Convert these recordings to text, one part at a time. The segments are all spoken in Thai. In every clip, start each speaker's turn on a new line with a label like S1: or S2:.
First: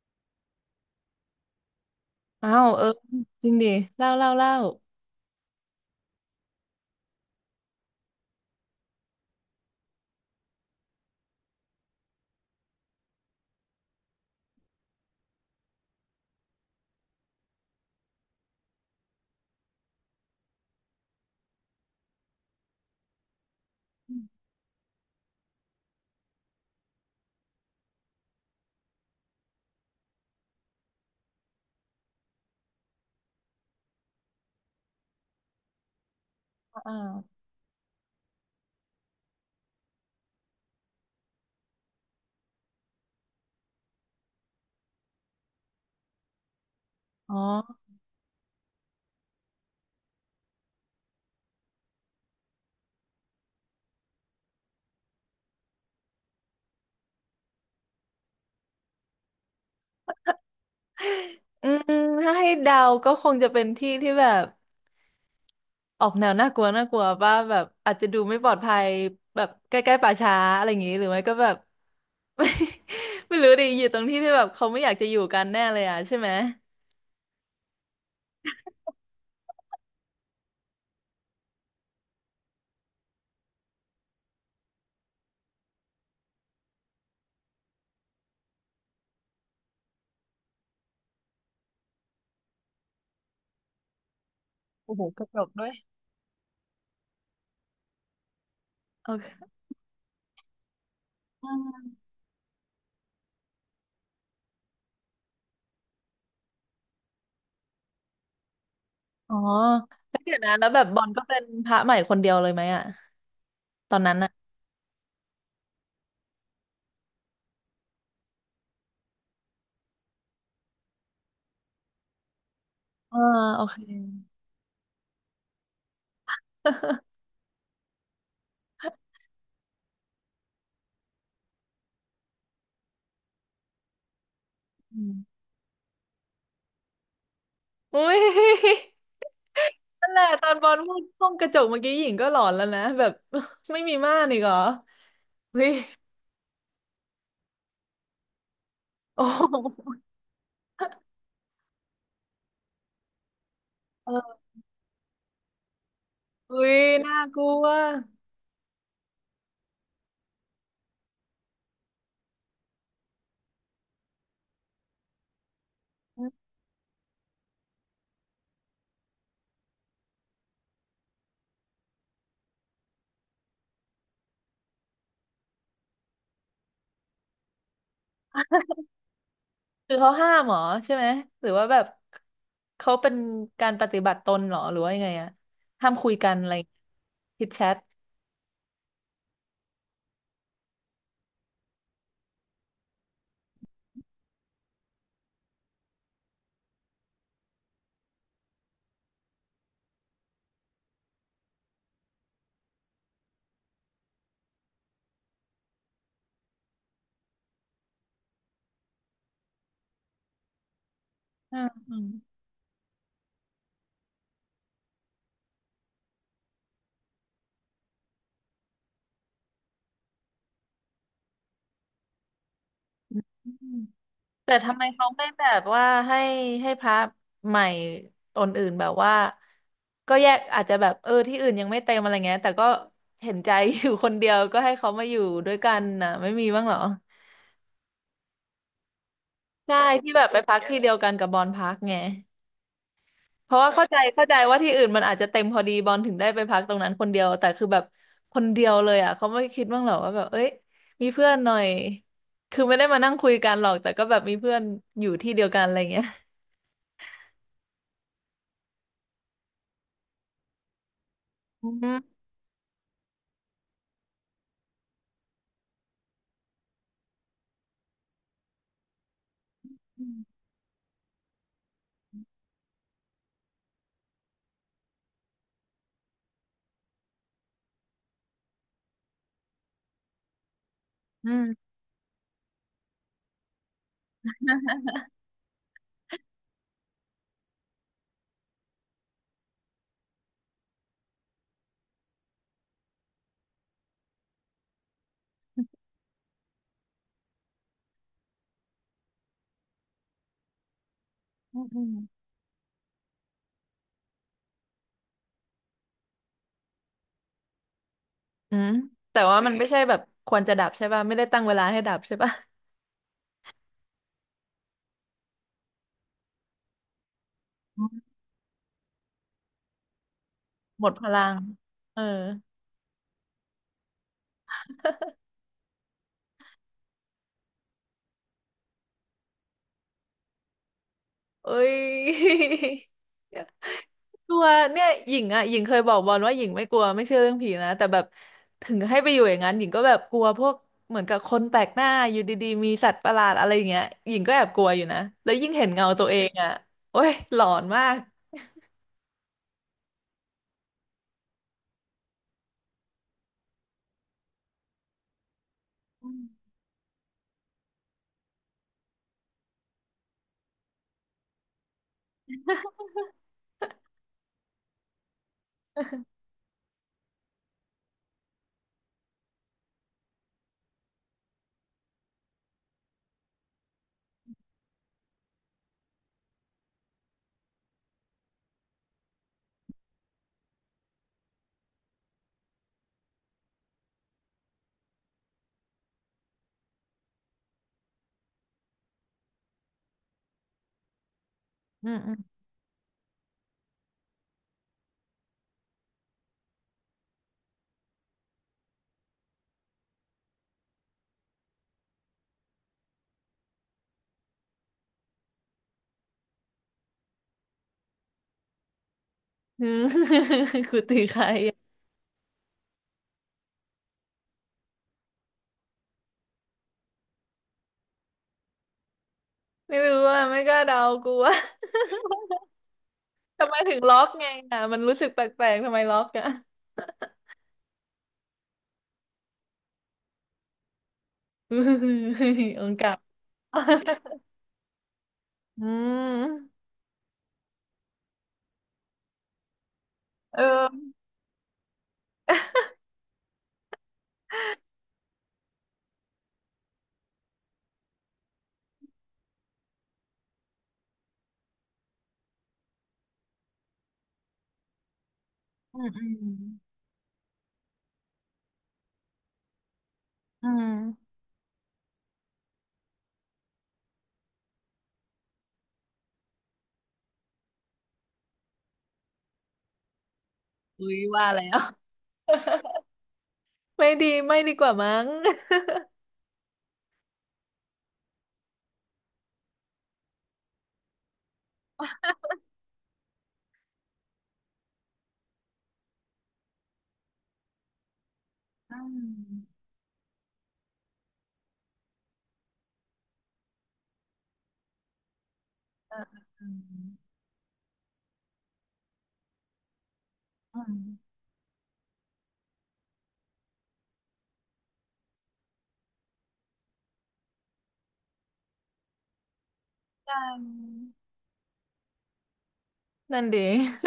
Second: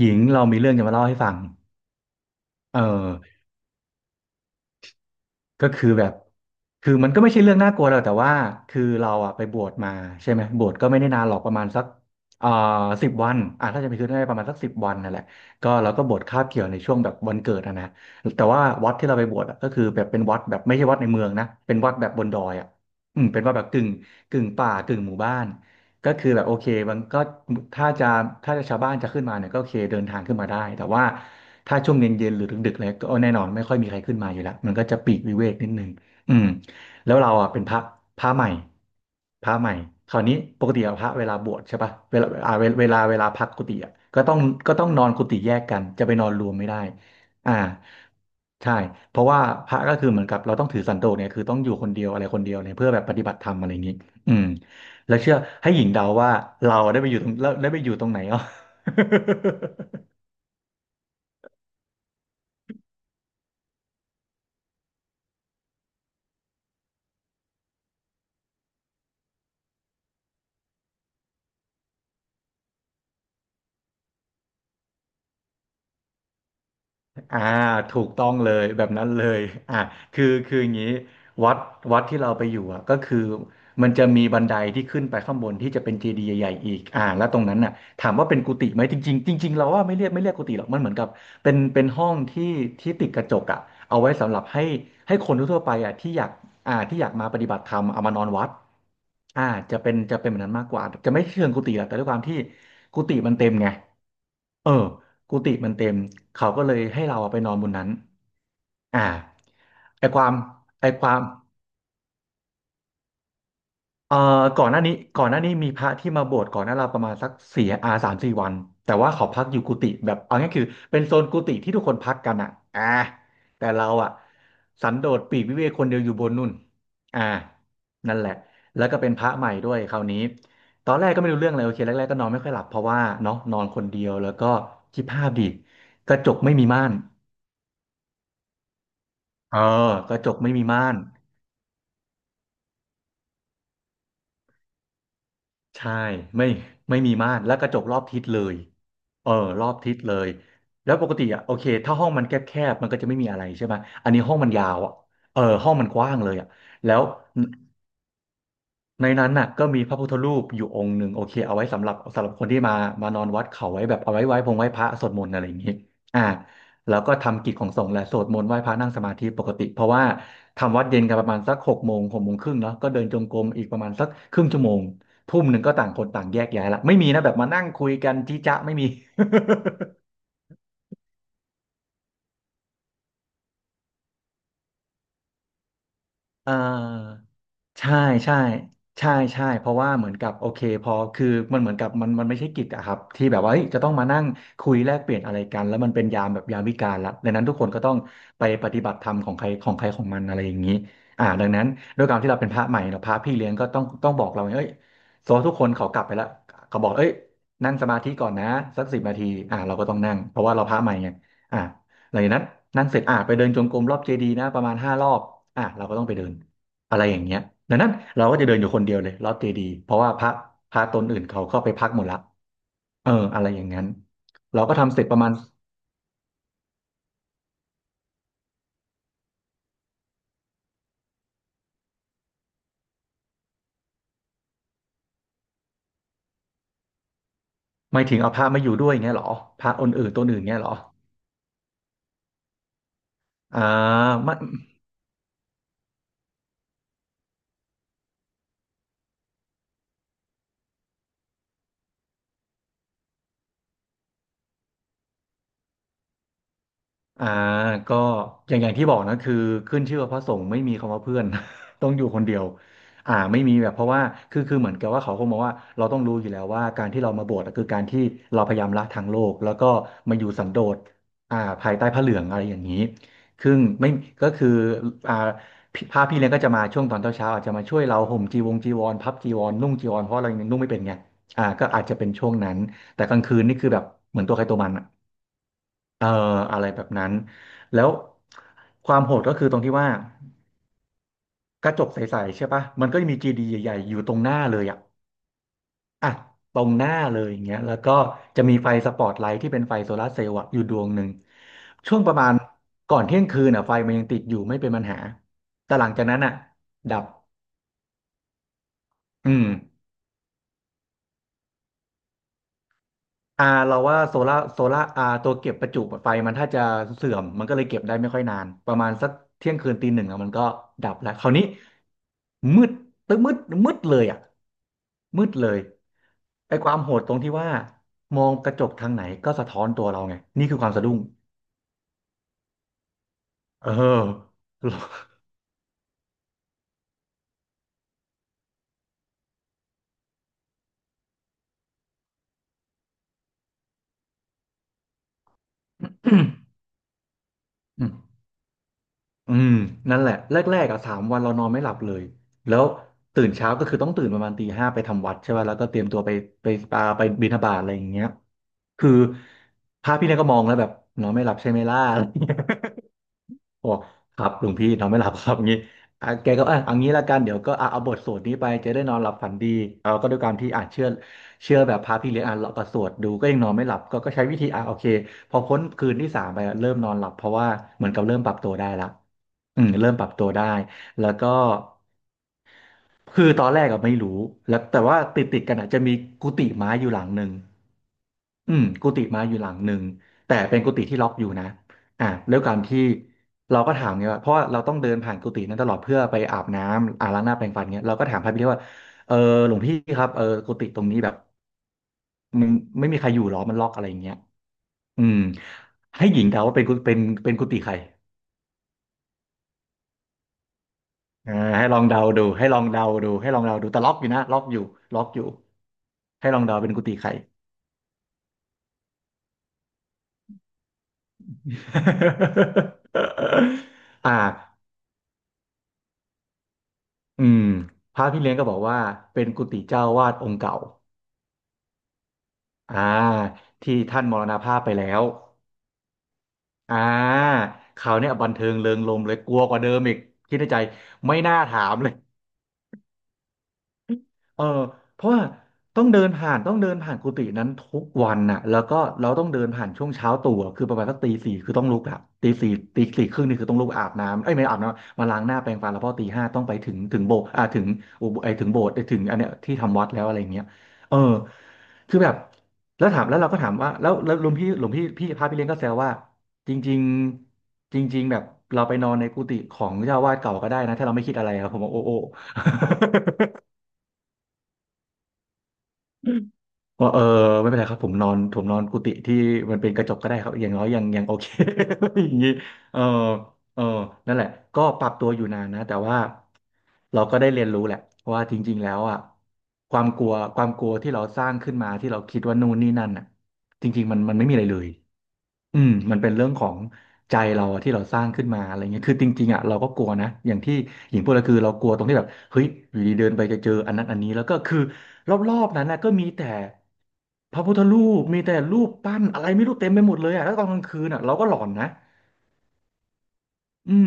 S1: หญิงเรามีเรื่องจะมาเล่าให้ฟัง
S2: อ้าว
S1: เออ
S2: เออจริงดิเล่าเล่าเล่า
S1: ก็คือแบบคือมันก็ไม่ใช่เรื่องน่ากลัวหรอกแต่ว่าคือเราอะไปบวชมาใช่ไหมบวชก็ไม่ได้นานหรอกประมาณสักเอ่อสิบวันอ่ะถ้าจะไปคือได้ประมาณสักสิบวันนั่นแหละก็เราก็บวชคาบเกี่ยวในช่วงแบบวันเกิดอะนะแต่ว่าวัดที่เราไปบวชอะก็คือแบบเป็นวัดแบบไม่ใช่วัดในเมืองนะเป็นวัดแบบบนดอยอะอืมเป็นวัดแบบกึ่งกึ่งป่ากึ่งหมู่บ้าน ก็คือแบบโอเคมันก็ถ้าจะถ้าจะชาวบ้านจะขึ้นมาเนี่ยก็โอเคเดินทางขึ้นมาได้แต่ว่าถ้าช่วงเย็นเย็นหรือดึกๆเลยก็แน่นอนไม่ค่อยมีใครขึ้นมาอยู่แล้วมันก็จะปีกวิเวกนิดนึงอืม
S2: อ่า
S1: แล้วเราอ่ะเป็นพระใหม่พระใหม่คราวนี้ปกติอะพระเวลาบวชใช่ปะเวลาอ่าเวลาเวลาเวลาพักกุฏิอ่ะก็ต้องนอนกุฏิแยกกันจะไปนอนรวมไม่ได้
S2: อ๋
S1: อ่า
S2: อ
S1: ใช่เพราะว่าพระก็คือเหมือนกับเราต้องถือสันโดษเนี่ยคือต้องอยู่คนเดียวอะไรคนเดียวเนี่ยเพื่อแบบปฏิบัติธรรมอะไรอย่างนี้อืม แล้วเชื่อให้หญิงเดาว่าเราได้ไปอยู่ตรงแล้วได้ไปอยู่ตรงไหนอ่ะ
S2: อืมถ้าให้เดาก็คงจะเป็นที่ที่แบบออกแนวน่ากลัวน่ากลัวว่าแบบอาจจะดูไม่ปลอดภัยแบบใกล้ๆป่าช้าอะไรอย่างงี้หรือไม่ก็แบบ ไม่ไม่รู้ดิอยู่ตรงที่ที่แบบเขาไม่อยากจะอยู่กันแน่เลยอ่ะใช่ไหม
S1: อ่าถูกต้องเลยแบบนั้นเลยอ่าคืออย่างนี้วัดวัดที่เราไปอยู่อ่ะก็คือมันจะมีบันไดที่ขึ้นไปข้างบนที่จะเป็นเจดีย์ใหญ่ๆอีกอ่าแล้วตรงนั้นน่ะถามว่าเป็นกุฏิไหมจริงๆจริงๆเราว่าไม่เรียกกุฏิหรอกมันเหมือนกับเป็นห้องที่ที่ติดกระจกอ่ะเอาไว้สำหรับให้
S2: โอ้โห
S1: ให้
S2: ก
S1: ค
S2: ระ
S1: น
S2: จก
S1: ทั่ว
S2: ด้
S1: ๆ
S2: ว
S1: ไป
S2: ย
S1: อ่ะที่อยากอ่าที่อยากมาปฏิบัติธรรมเอามานอนวัด
S2: โอ
S1: อ่า
S2: เค
S1: จะเป็นแบบนั้นมากกว่าจะไม่เชิ
S2: อื
S1: งกุฏิหรอกแต่ด้วย
S2: ม
S1: ความที่กุฏิมันเต็มไง เออกุฏิมันเต็ม เขาก็เลยให้เราอะไปนอนบนนั้น อ่า
S2: อ๋อ
S1: ไอ
S2: แล้
S1: ค
S2: ว
S1: วา
S2: เดี๋
S1: ม
S2: ยวนะแล้วแบ
S1: ไอ
S2: บบอ
S1: ค
S2: ล
S1: วาม
S2: ก็เป็นพระใหม่คนเดียวเลยไหมอ่ะตอนนั้
S1: เอ่อ
S2: นอ่ะ
S1: ก่อนหน้านี้มีพระที่มาบวชก่อนหน้าเราประมาณสักสี่อา3-4 วันแต่ว่าเขาพักอยู่กุฏิแบบเอาง่ายคือเป็นโซนกุฏิที่ทุกคนพักกันอ่ะอ่า
S2: เออโอ
S1: แต่
S2: เค
S1: เราอ่ะสันโดษปลีกวิเวกคนเดียวอยู่บนนู่นอ่านั่นแหละแล้วก็เป็นพระใหม่ด้วยคราวนี้ตอนแรกก็ไม่รู้เรื่องเลยโอเคแรกๆก็นอนไม่ค่อยหลับเพราะว่าเนาะนอนคนเดียวแล้วก็คิดภาพ ดิกระจกไม่มีม่าน
S2: อุ้ย
S1: เออ
S2: นั่
S1: ก
S2: นแห
S1: ระ
S2: ละ
S1: จก
S2: ตอ
S1: ไม่
S2: น
S1: มี
S2: บอล
S1: ม่า
S2: พู
S1: น
S2: ดห้องกระจกเมื่อกี้หญิงก็หลอนแล้วนะแบบ ไม่มีม่านอีกเหรออุ้ย
S1: ใช่ไม่ไม่มีม่านแล้วกระจกรอบทิศเลย
S2: โอ้
S1: เออ
S2: โ
S1: รอบ
S2: ห
S1: ทิศเลยแล้วปกติอ่ะโอเคถ้าห้องมันแคบๆมันก็จะไม่มีอะไรใช่ไหมอันนี้ห้อง
S2: เออ
S1: มันยาวอ่ะเออห้องมันกว้างเลยอ่ะ
S2: อุ้ย
S1: แล้ว
S2: น่ากลัว
S1: ในนั้นน่ะก็มีพระพุทธรูปอยู่องค์หนึ่งโอเคเอาไว้สำหรับคนที่มานอนวัดเขาไว้แบบเอาไว้ไหว้พงไหว้พระสวดมนต์อะไรอย่างนี้อ่าแล้วก็ทำกิจของสงฆ์แหละสวดมนต์ไหว้พระนั่งสมาธิปกติเพราะว่าทำวัดเย็นกันประมาณสักหกโมง6 โมงครึ่งเนาะก็เดินจงกรมอีกประมาณสักครึ่งชั่วโมงทุ่มหนึ่งก็ต่างคนต่างแยกย้ายละไม่มีนะแบบมานั่งคุยกันจี้จ๊ะไม่มี
S2: คือ เขาห้ามเหรอใช่ไหมหรือว่าแบบเขาเป็นการปฏิบัติตนเหรอหรือว่ายังไงอะห้ามคุยกันอะ
S1: อ่า
S2: ไรคิดแชท
S1: ใช่ใช่ใช่ใช่เพราะว่าเหมือนกับโอเคพอคือมันเหมือนกับมันไม่ใช่กิจอะครับที่แบบว่าเฮ้ยจะต้องมานั่งคุยแลกเปลี่ยนอะไรกันแล้วมันเป็นยามแบบยามวิกาลละดังนั้นทุกคนก็ต้องไปปฏิบัติธรรมของใครของใครของมันอะไรอย่างนี้อ่าดังนั้นด้วยความที่เราเป็นพระใหม่เราพระพี่เลี้ยงก็ต้องบอกเราไงเอ้ยโซทุกคนเขากลับไปแล้วเขาบอกเอ้ยนั่งสมาธิก่อนนะสัก10 นาทีอ่าเราก็ต้องนั่งเพราะว่าเราพระใหม่ไง
S2: อื
S1: อ่า
S2: มอื
S1: หลังจากนั้นนั่งเสร็จอ่าไปเดินจงกรมรอบเจดีย์นะประมาณ5 รอบอ่าเราก็ต้องไปเดิน อะไรอย่างเงี้ยดังนั้นเราก็จะเดินอยู่คนเดียวเลยลอดเจดีย์เพราะว่าพระตนอื่นเขาเข้าไปพักหมดละเออ
S2: ม
S1: อะไรอย่างนั้น
S2: แต่
S1: เราก็
S2: ทำไม
S1: ทำเสร็
S2: เขา
S1: จประ
S2: ไม่
S1: มาณ
S2: แบบว่าให้ให้พระใหม่ตนอื่นแบบว่าก็แยกอาจจะแบบเออที่อื่นยังไม่เต็มอะไรเงี้ยแต่ก็เห็นใจ อยู่คนเดียวก็ให้เขามาอยู่ด้วยกันนะไม่มีบ้างเหรอ
S1: ไม่ถึงเอาพระมาอยู่ด้วยอย่างเงี้ยเหรอพระ
S2: ใช่
S1: องค์อื่
S2: ที่
S1: นต
S2: แบ
S1: น
S2: บไป
S1: อื่น
S2: พั
S1: เงี้
S2: ก
S1: ยเหรอ
S2: ที่เดียวกันกับบอลพักไงเพ
S1: อ่
S2: ราะว่าเข้าใจเข้า
S1: า
S2: ใจว่าที่อื่นมันอาจจะเต็มพอดีบอลถึงได้ไปพักตรงนั้นคนเดียวแต่คือแบบคนเดียวเลยอ่ะเขาไม่คิดบ้างเหรอว่าแบบเอ้ยมีเพื่อนหน่อยคือไม่ได้มานั่งคุยกันหรอกแต่ก็แบบมีเพื่อนอยู่ที่เดียวกันอะไรเงี้ย
S1: อ่าก็อย่างที่บอกนะคือขึ้นชื่อว่าพระสงฆ์ไม่มีคำว่าเพื่อน
S2: อื
S1: ต้องอยู่ค
S2: ม
S1: นเดียวไม่มีแบบเพราะว่าคือเหมือนกับว่าเขาคงมองว่าเราต้องรู้อยู่แล้วว่าการที่เรามาบวชอะคือการที่เราพยายามละทางโลกแล้วก็มาอยู่สันโดษภายใต้พระเหลืองอะไรอย่างนี้ซึ่งไม่ก็คืออ่าพระพี่เลี้ยงก็จะมาช่วงตอนเช้าๆอาจจะมาช่วยเราห่มจีวรพับจีวรนุ่งจีวรเพราะเรายังนุ่งไม่เป็นไง
S2: อื
S1: ก็
S2: ม
S1: อาจจะเป็นช่วงนั้นแต่กลางคืนนี่คือแบบเหมือนตัวใครตัวมันอะ เอ่ออะไรแบบนั้นแล้วความโหดก็คือตรงที่ว่ากระจกใสๆใช่ปะมันก็จะมีจีดีใหญ่ๆอยู่ตรงหน้าเลยอ่ะอ่ะตรงหน้าเลยอย่างเงี้ยแล้วก็จะมีไฟสปอตไลท์ที่เป็นไฟโซลาร์เซลล์อะอยู่ดวงหนึ่ง
S2: อืมอืม
S1: ช่วงประมาณก่อนเที่ยงคืนอ่ะไฟมันยังติดอยู่ไม่เป็นปัญหาแต่หลังจากนั้นอ่ะดับ
S2: อืมแต่
S1: อื
S2: ว่า
S1: ม
S2: มันไม่ใช่แบบควรจะดับใช่ป่ะไม่ได้ตั้งเวลาให้ดับใช่ป่ะ
S1: เราว่าโซล่าตัวเก็บประจุไฟมันถ้าจะเสื่อมมันก็เลยเก็บ
S2: อื
S1: ได้ไม่
S2: ม
S1: ค่อยนานประมาณสักเที่ยงคืนตีหนึ่งอะมันก็
S2: หม
S1: ดั
S2: ด
S1: บ
S2: พ
S1: แล้ว
S2: ลั
S1: คราว
S2: ง
S1: นี้
S2: เออ
S1: มืดตึ้งมืดมืดเลยอ่ะมืดเลยไอ้ความโหดตรงที่ว่ามองกระจกทางไหนก็สะท้อนตัวเราไงนี่คือความสะดุ้ง
S2: เอ้ย
S1: เออ
S2: กลัวเนี่ยหญิงอ่ะหญิงเคยบอกบอลว่าหญิงไม่กลัวไม่เชื่อเรื่องผีนะแต่แบบถึงให้ไปอยู่อย่างนั้นหญิงก็แบบกลัวพวกเหมือนกับคนแปลกหน้าอยู่ดีๆมีสัตว์ประหลาดอะไรอย่างเงี้ยหญิงก็แอบกลัวอยู่นะแล้วยิ่งเห็นเงาตัวเองอ่ะ โอ้ยหลอนมา
S1: อืม
S2: ก
S1: อืมนั่นแหละแรกๆอ่ะสามวันเรานอนไม่หลับเลยแล้วตื่นเช้าก็คือต้องตื่นประมาณตีห้าไปทำวัดใช่ไหมแล้วก็เตรียมตัว
S2: อื
S1: ไปไป
S2: ม
S1: ปาไปบิณฑบาตอะไรอย่างเงี้ยคือพระพี่เนี่ยก็มองแล้วแบบนอนไม่หลับใช่ไหมล่ะอะไรเงี้ย โอ้ครับหลวงพี่นอนไม่หลับครับ งี้อ่ะแกก็อ่ะเอางี้ละกัน เดี๋ยวก็อ่ะเอาบทสวดนี้ไปจะได้นอนหลับฝันดีเราก็ด้วยการที่อ่านเชื่อแบบพระพี่เลี้ยงอ่านเราก็สวดดูก็ยังนอนไม่หลับก็ใช้วิธีอ่ะโอเคพอพ้นคืนที่สามไปอ่ะเริ่มนอนหลับเพราะว่าเหมือนกับเริ่มปรับตัวได้ละอืมเริ่มปรับตัวได้แล้วก็ คือตอนแรกก็ไม่รู้แล้วแต่ว่าติดกันอ่ะจะมีกุฏิไม้อยู่หลังหนึ่งอืมกุฏิไม้อยู่หลังหนึ่ง แต่เป็นกุฏิที่ล็อกอยู่นะ
S2: อื
S1: อ่ะ
S2: ม
S1: ด้วยการที่เราก็ถามไงว่าเพราะว่าเราต้องเดินผ่านกุฏินั้นตลอดเพื่อไปอาบน้ำอ่าล้างหน้าแปรงฟันเงี้ยเราก็ถามพระพี่เลี้ยงว่าเออหลวงพี่ครับเออกุฏิตรงนี้แบบมันไม่มีใครอยู่หรอมันล็อกอะไรอย่างเงี้ยอืมให้หญิงเดาว่าเป็นเป็นกุฏิใคร
S2: อืม คือตีใคร
S1: เอ่ให้ลองเดาดูให้ลองเดาดูให้ลองเดาดูแต่ล็อกอยู่นะล็อกอยู่ล็อกอยู่ให้ลองเดาเป็นกุฏิใคร
S2: ไม่รู้อ่ะไม่กล้าเดากูว่า ทำไมถึงล็อ ก
S1: อ่า
S2: ไงอ่ะมันรู้สึกแปลกๆทำไมล็อกอ่ะ
S1: อืมพระพี่เลี้ยงก็บอกว่าเป็นกุฏิเจ้าวาดองค์เก่า
S2: อง
S1: อ่า
S2: ค์กลับ
S1: ที่ท่านม รณภาพไปแล้ว
S2: อืม
S1: อ่าคราวเนี้ยบันเทิงเริงรมย์เลยกลัวกว่าเดิมอีกคิด
S2: เอ
S1: ในใจ
S2: อ
S1: ไม่น่าถามเลย เออเพราะว่าต้องเดินผ่านกุฏินั้นทุกวันน่ะแล้วก็เราต้องเดินผ่านช่วงเช้าตู่อะคือประมาณสักตีสี่คือต้องลุกอะตีสี่ตีสี่ครึ่งนี่คือต้องลุกอาบน้ำเอ้ยไม่อาบน้ำมาล้างหน้าแปรงฟัน
S2: อื
S1: แล้วพ
S2: ม
S1: อ
S2: อื
S1: ตีห้าต้องไป
S2: ม
S1: ถึงโบสถ์อ่าถึงอุโบไอถึงโบสถ์ไอ้ถึงอันเนี้ยที่ทำวัดแล้วอะไรเงี้ย
S2: อื
S1: เออ
S2: ม
S1: คือแบบแล้วเราก็ถามว่าแล้วหลวงพี่พระพี่เลี้ยงก็แซวว่าจริงๆจริงๆแบบเราไปนอนในกุฏิของเจ้าอาวาสเก่าก็ได้นะถ้า
S2: อุ้
S1: เรา
S2: ย
S1: ไม่คิดอะ
S2: ว่า
S1: ไร
S2: แล้
S1: อะผ
S2: ว
S1: มบอกโอ้
S2: ไม่ดีไม่ดีกว่ามั้ง
S1: ว่าเออไม่เป็นไรครับผมนอนกุฏิที่มันเป็นกระจกก็ได้ครับอย่างน้อยยังโอเค อย่างนี้เออเออนั่นแหละก็ปรับตัวอยู่นานนะแต่ว่าเราก็ได้เรียนรู้แหละว่าจริงๆแล้
S2: อื
S1: วอ่ะ
S2: ม
S1: ความกลัวที่เราสร้างขึ้นมาที่เราคิดว่านู่นนี่นั่นอ่ะจริงๆมันไม่มีอะไรเลย อืม
S2: เอ
S1: มัน
S2: อ
S1: เป็นเรื่อง
S2: เอ
S1: ขอ
S2: อ
S1: งใจเราอะที่เราสร้างขึ้นมาอะไรเงี้ยคือจริงๆอ่ะเราก็กลัวนะอย่างที่
S2: เอออืม
S1: หญิงพูดก็คือเรากลัวตรงที่แบบเฮ้ยอยู่ดีเดินไปจะเจออันนั้นอันนี้แล้วก็คือรอบๆนั้นนะก็มีแต่พระพุทธรูปมีแต่รูปปั้นอะไรไม่รู้เต็มไปหมดเล
S2: ใช
S1: ยอ่ะแล้วตอนกลาง
S2: ่
S1: คืนอ่ะเราก็หลอนนะ
S2: นั่นดี
S1: อืม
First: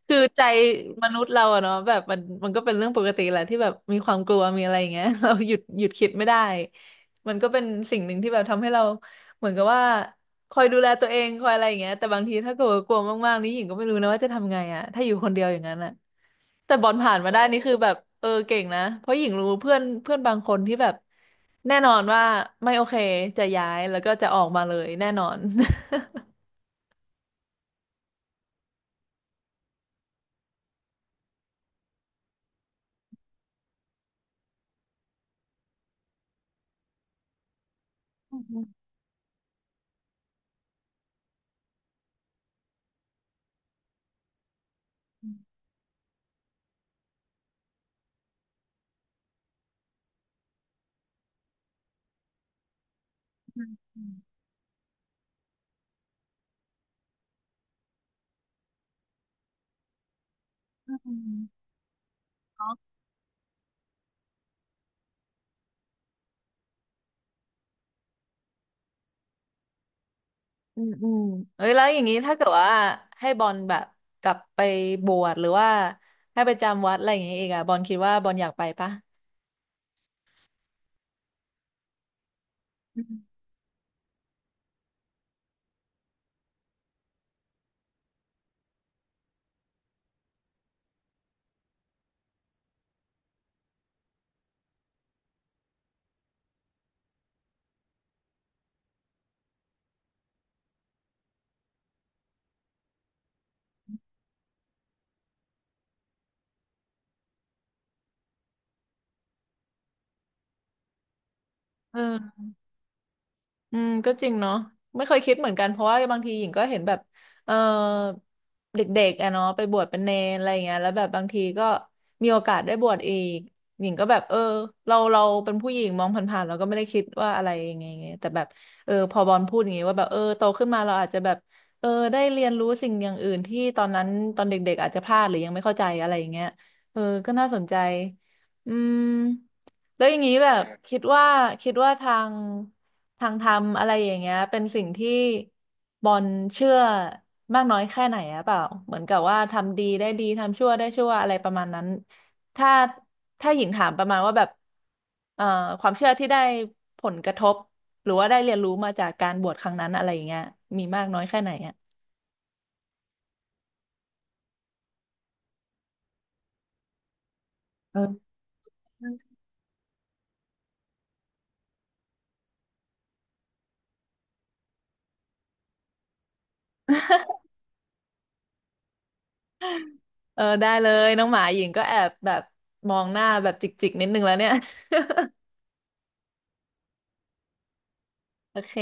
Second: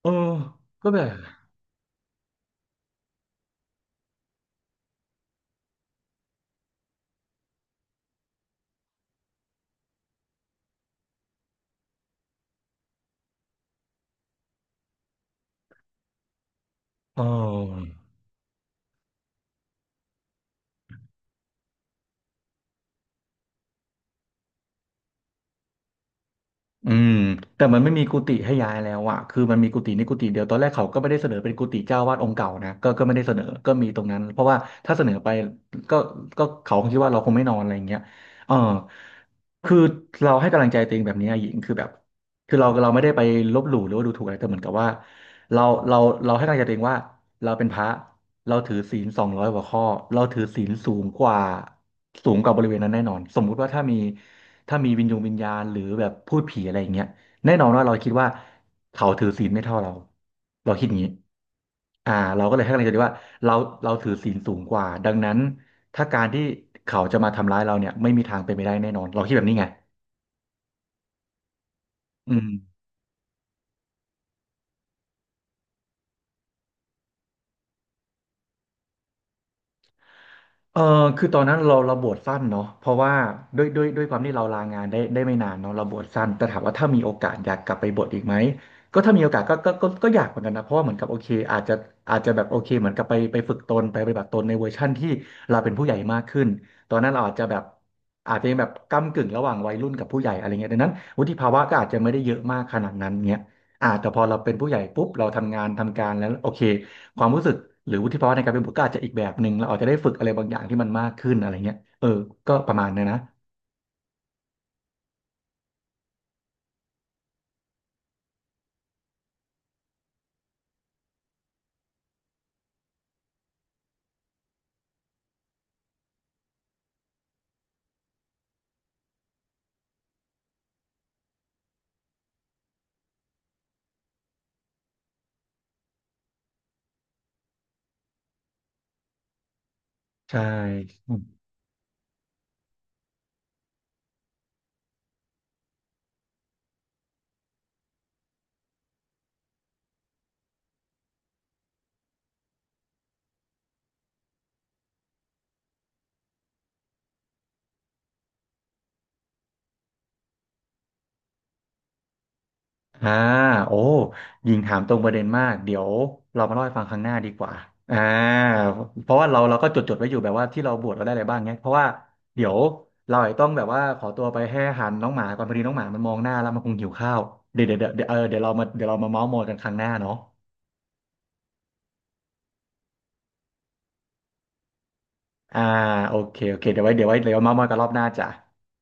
S1: เออ
S2: คือใจ
S1: ก็แบ
S2: ม
S1: บ
S2: นุษย์เราอะเนาะแบบมันมันก็เป็นเรื่องปกติแหละที่แบบมีความกลัวมีอะไรอย่างเงี้ย เราหยุดหยุดคิดไม่ได้มันก็เป็นสิ่งหนึ่งที่แบบทำให้เราเหมือนกับว่าคอยดูแลตัวเองคอยอะไรอย่างเงี้ยแต่บางทีถ้าเกิดว่ากลัวมากๆนี่หญิงก็ไม่รู้นะว่าจะทำไงอะถ้าอยู่คนเดียวอย่างนั้นอะแต่บอลผ่าน
S1: เอ
S2: มาได้นี่คือแบบ
S1: อ
S2: เออเก่งนะเพราะหญิงรู้เพื่อนเพื่อนบางคนที่แบบแน่นอนว่าไม่โอเคจะย้ายแล้วก็จะออกมาเลยแน่นอน
S1: อืมแต่มันไม่มีกุฏิให้ย้ายแล้วอะคือมันมีกุฏินี่กุฏิเดียวตอนแรกเขาก็ไม่ได้เสนอเป็นกุฏิเจ้าวาดองค์เก่านะก็ไม่ได้เสนอก็มีตรงนั้นเพราะว่าถ้าเสนอไปก็ก็เขาคงคิดว่าเราคงไม่นอนอะไรอย่างเงี้ยเออคือเราให้กำลังใจตัวเองแบบนี้นะหญิงคือแบบคือเราไม่ได้ไปลบหลู่หรือว่าดูถูกอะไรแต่เหมือนกับว่าเราเราเราให้กำลังใจตัวเองว่าเราเป็นพระ เราถือศีล200กว่าข้อเราถือศีลสูงกว่าสูงกว่าบริเวณนั้นแน่นอนสมมุติว่าถ้ามีถ้ามีวิญญาณหรือแบบพูดผีอะไรอย่างเงี้ยแน่นอนว่าเราคิดว่าเขาถือศีลไม่เท่าเราเราคิดอ
S2: อื
S1: ย่างนี้
S2: ม
S1: เราก็เล
S2: อ๋
S1: ยให้
S2: อ
S1: กำลังใจดีว่าเราเราถือศีลสูงกว่าดังนั้นถ้าการที่เขาจะมาทำร้ายเราเนี่ยไม่มีทางเป็นไปได้แน่นอนเราคิดแบบนี้ไง
S2: อืมอืมเอ้ยแล้วอย่างนี้
S1: อื
S2: ถ้าเกิ
S1: ม
S2: ดว่าให้บอลแบบกลับไปบวชหรือว่าให้ไปจำวัดอะไรอย่างนี้อีกอะบอลคิดว่าบอลอยากไปปะ
S1: เออคือตอนนั้นเราบวชสั้นเนาะเพราะ
S2: อื
S1: ว่า
S2: ม
S1: ด้วยความที่เราลางานได้ไม่นานเนาะเราบวชสั้นแต่ถามว่าถ้ามีโอกาสอยากกลับไปบวชอีกไหมก็ถ้ามีโอกาสก็อยากเหมือนกันนะเพราะว่าเหมือนกับโอเคอาจจะแบบโอเคเหมือนกับไปฝึกตนไปปฏิบัติตนในเวอร์ชั่นที่เราเป็นผู้ใหญ่มากขึ้นตอนนั้นเราอาจจะแบบอาจจะยังแบบก้ำกึ่งระหว่างวัยรุ่นกับผู้ใหญ่อะไรเงี้ยดังนั้นวุฒิภาวะก็อาจจะไม่ได้เยอะมากขนาดนั้นเงี้ยแต่พอเราเป็นผู้ใหญ่ปุ๊บเราทำงานทำการแล้วโอเค ความรู้สึกหรือวุฒิภาวะในการเป็นบุตรก็อาจจะอีกแบบหนึ่งเราอาจจะได้ฝึกอะไรบางอย่างที่มันมากขึ้นอะไรเงี้ย
S2: เอ
S1: เออ
S2: อ
S1: ก็ประมาณเนี้ยนะ
S2: อืมก็จริงเนาะไม่เคยคิดเหมือนกันเพราะว่าบางทีหญิงก็เห็นแบบเออเด็กๆอะเนาะไปบวชเป็นเนรอะไรอย่างเงี้ยแล้วแบบบางทีก็มีโอกาสได้บวชอีกหญิงก็แบบเออเราเราเป็นผู้หญิงมองผ่านๆเราก็ไม่ได้คิดว่าอะไรยังไงไงแต่แบบเออพอบอลพูดอย่างงี้ว่าแบบเออโตขึ้นมาเราอาจจะแบบเออได้เรียนรู้สิ่งอย่างอื่นที่ตอนนั้นตอนเด็กๆอาจจะพลาดหรือยังไม่เข้าใจอะไรอย่างเงี้ยเออก็น่าสนใจอืมแล้วอย่างนี้
S1: ใช่
S2: แบบคิด
S1: อืม
S2: ว่าคิดว่าทาง ทางธรรมอะไรอย่างเงี้ยเป็นสิ่งที่บอลเชื่อมากน้อยแค่ไหนอะเปล่าเหมือนกับว่าทำดีได้ดีทำชั่วได้ชั่วอะไรประมาณนั้นถ้าถ้าหญิงถามประมาณว่าแบบเอ่อความเชื่อที่ได้ผลกระทบหรือว่าได้เรียนรู้มาจากการบวชครั้งนั้นอะไรอย่างเงี้ยมีมากน้อยแค่ไหนอะ
S1: อ่าโอ้ยิงถามตรงประเด็นมากเดี๋ยวเรามาเล่าให้ฟังครั้งหน้าดีกว่า
S2: เอ
S1: อ่า
S2: อ
S1: เพราะว่าเราก็จดจดไว้อยู่แบบว่าที่เราบวชเราได้อะไรบ้างเนี้ยเพราะว่าเดี๋ยวเราอาจจะต้องแบบว่าขอตัวไปให้อาหารน้องหมาก่อนพอดีน้องหมามันมองหน้าแล้วมันคงหิวข้าวเดี๋ยวเดี๋ยวเดี๋ยวเดี๋ยวเออเดี๋ยวเรามาเดี๋ยวเรามาเมาท์มอยกันครั้งหน้าเนาะ
S2: เออได้เลยน้องหมาหญิงก็แอบแบบมองหน้าแบบจิกๆนิดนึงแล้วเนี่ย
S1: อ่าโอเคโอเคเดี๋ยวไว้เดี๋ยวเมาท์มอยกันรอบหน้าจ้ะ
S2: โอเค